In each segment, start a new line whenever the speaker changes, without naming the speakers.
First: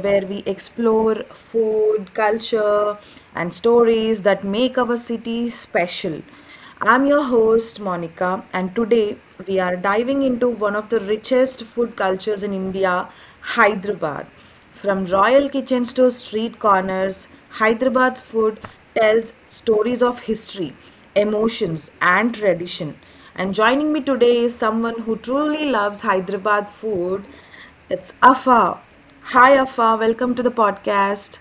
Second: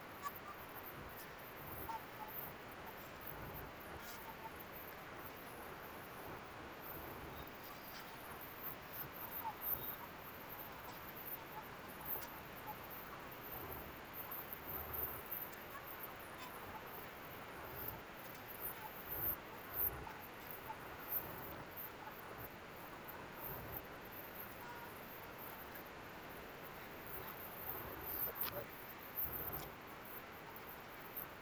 where we explore food, culture, and stories that make our city special. I'm your host Monica, and today we are diving into one of the richest food cultures in India, Hyderabad. From royal kitchens to street corners, Hyderabad's food tells stories of history, emotions, and tradition. And joining me today is someone who truly loves Hyderabad food. It's Afa. Hi, Afa. Welcome to the podcast.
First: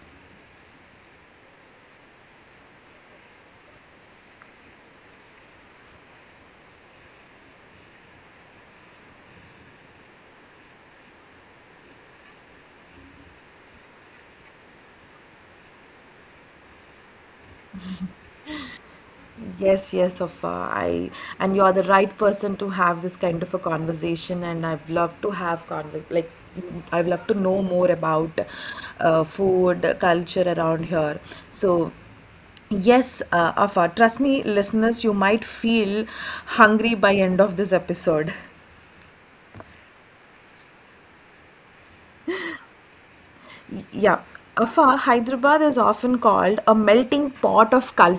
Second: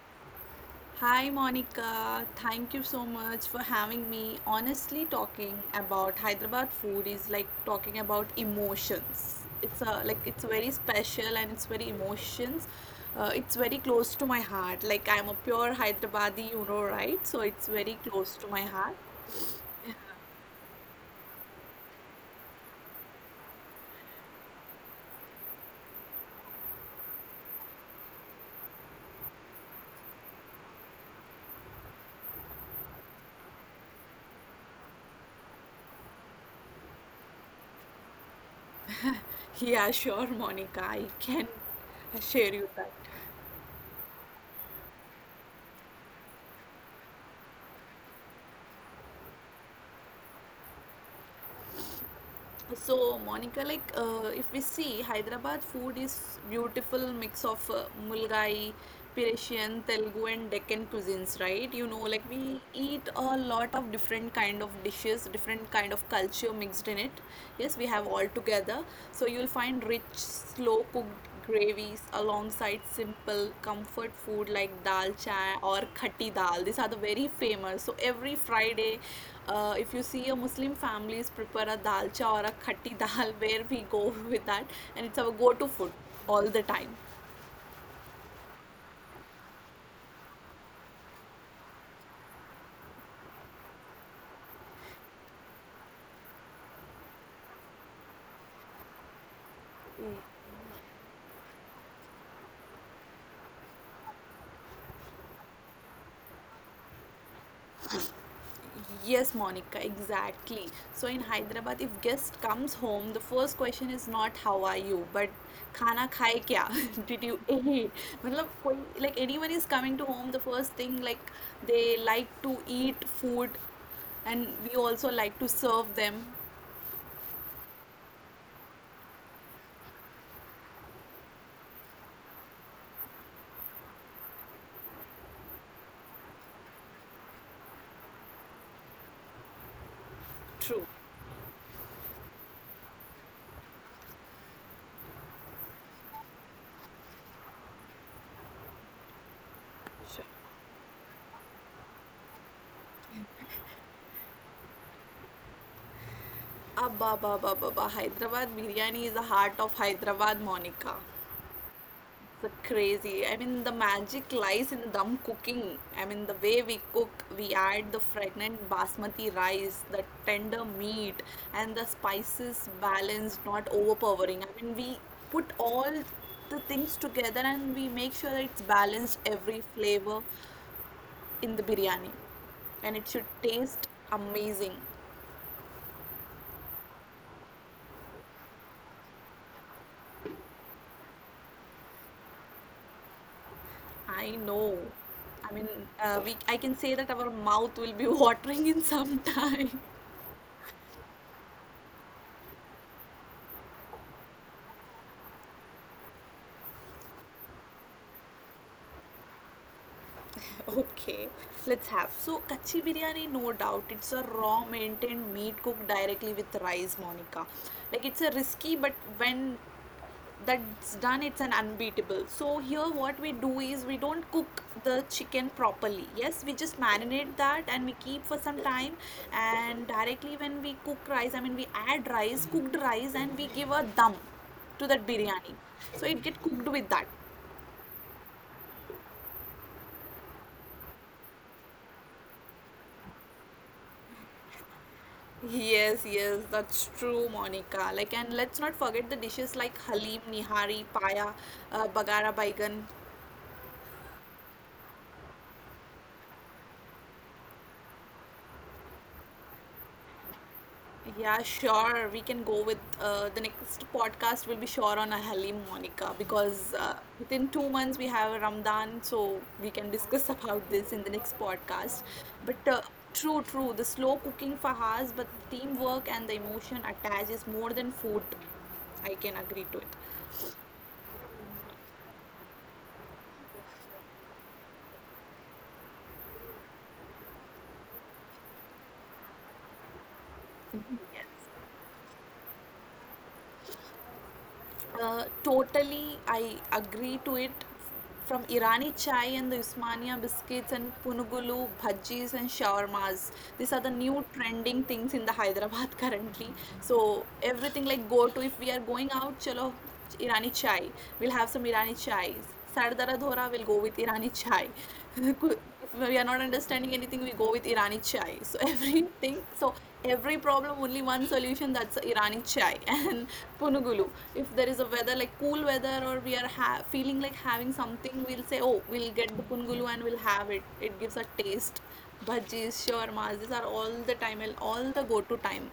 Hi Monica, thank you so much for having me. Honestly, talking about Hyderabad food is like talking about emotions. It's a like it's very special and it's very emotions. It's very close to my heart. Like I'm a pure Hyderabadi, you know, right? So it's very close to my heart.
Yes, yes, of I and you are the right person to have this kind of a conversation, and I've loved to have conver like I've loved to know more about food culture around here. So, yes. Afa, trust me, listeners, you might feel hungry by end of this episode.
Yeah, sure, Monica, I can share you that.
Yeah, Afa, Hyderabad is often called a melting pot of culture.
So, Monica, if we see Hyderabad food is beautiful mix of Mulgai, Persian, Telugu, and Deccan cuisines, right? You know, like we eat a lot of different kind of dishes, different kind of culture mixed in it. Yes, we have all together. So you'll find rich, slow cooked gravies alongside simple comfort food like dal chai or khatti dal. These are the very famous. So every Friday if you see a Muslim families prepare a dalcha or a khatti dal, where we go with that, and it's our go-to food all the time. Yes, Monica, exactly. So in Hyderabad, if guest comes home, the first question is not how are you, but खाना खाए क्या did you eat मतलब कोई like anyone is coming to home the first thing like they like to eat food and we also like to serve them Abba, Baba, Baba. Hyderabad biryani is the heart of Hyderabad, Monica. It's crazy. I mean, the magic lies in the dum cooking. I mean, the way we cook, we add the fragrant basmati rice, the tender meat, and the spices balanced, not overpowering. I mean, we put all the things together and we make sure that it's balanced every flavor in the biryani, and it should taste amazing. I know. I mean, we I can say that our mouth will be watering in some time. Okay, let's have. So, kachi biryani, no doubt, it's a raw maintained meat cooked directly with rice, Monica. Like it's a risky, but when that's done it's an unbeatable. So here what we do is we don't cook the chicken properly. Yes, we just marinate that and we keep for some time, and directly when we cook rice. I mean, we add rice, cooked rice, and we give a dum to that biryani, so it get cooked with that. Yes, yes, that's true, Monica. Like, and let's not forget the dishes like halim, nihari, paya, bagara baigan. Yeah, sure. We can go with the next podcast will be sure on a Halim, Monica, because within 2 months we have a Ramadan, so we can discuss about this in the next podcast. But true, true, the slow cooking for us, but the teamwork and the emotion attached is more than food. I can agree to it. Totally, I agree to it. From Irani chai and the Usmania biscuits and punugulu, bhajis, and shawarmas, these are the new trending things in the Hyderabad currently. So everything like go to, if we are going out, chalo Irani chai. We'll have some Irani chai. Sardara dhora will go with Irani chai. If we are not understanding anything we go with Irani chai, so everything, so every problem only one solution, that's Irani chai. And punugulu, if there is a weather like cool weather or we are feeling like having something, we'll say oh we'll get the punugulu and we'll have it. It gives a taste. Bhajis, shawarmas, these are all the time, all the go to time.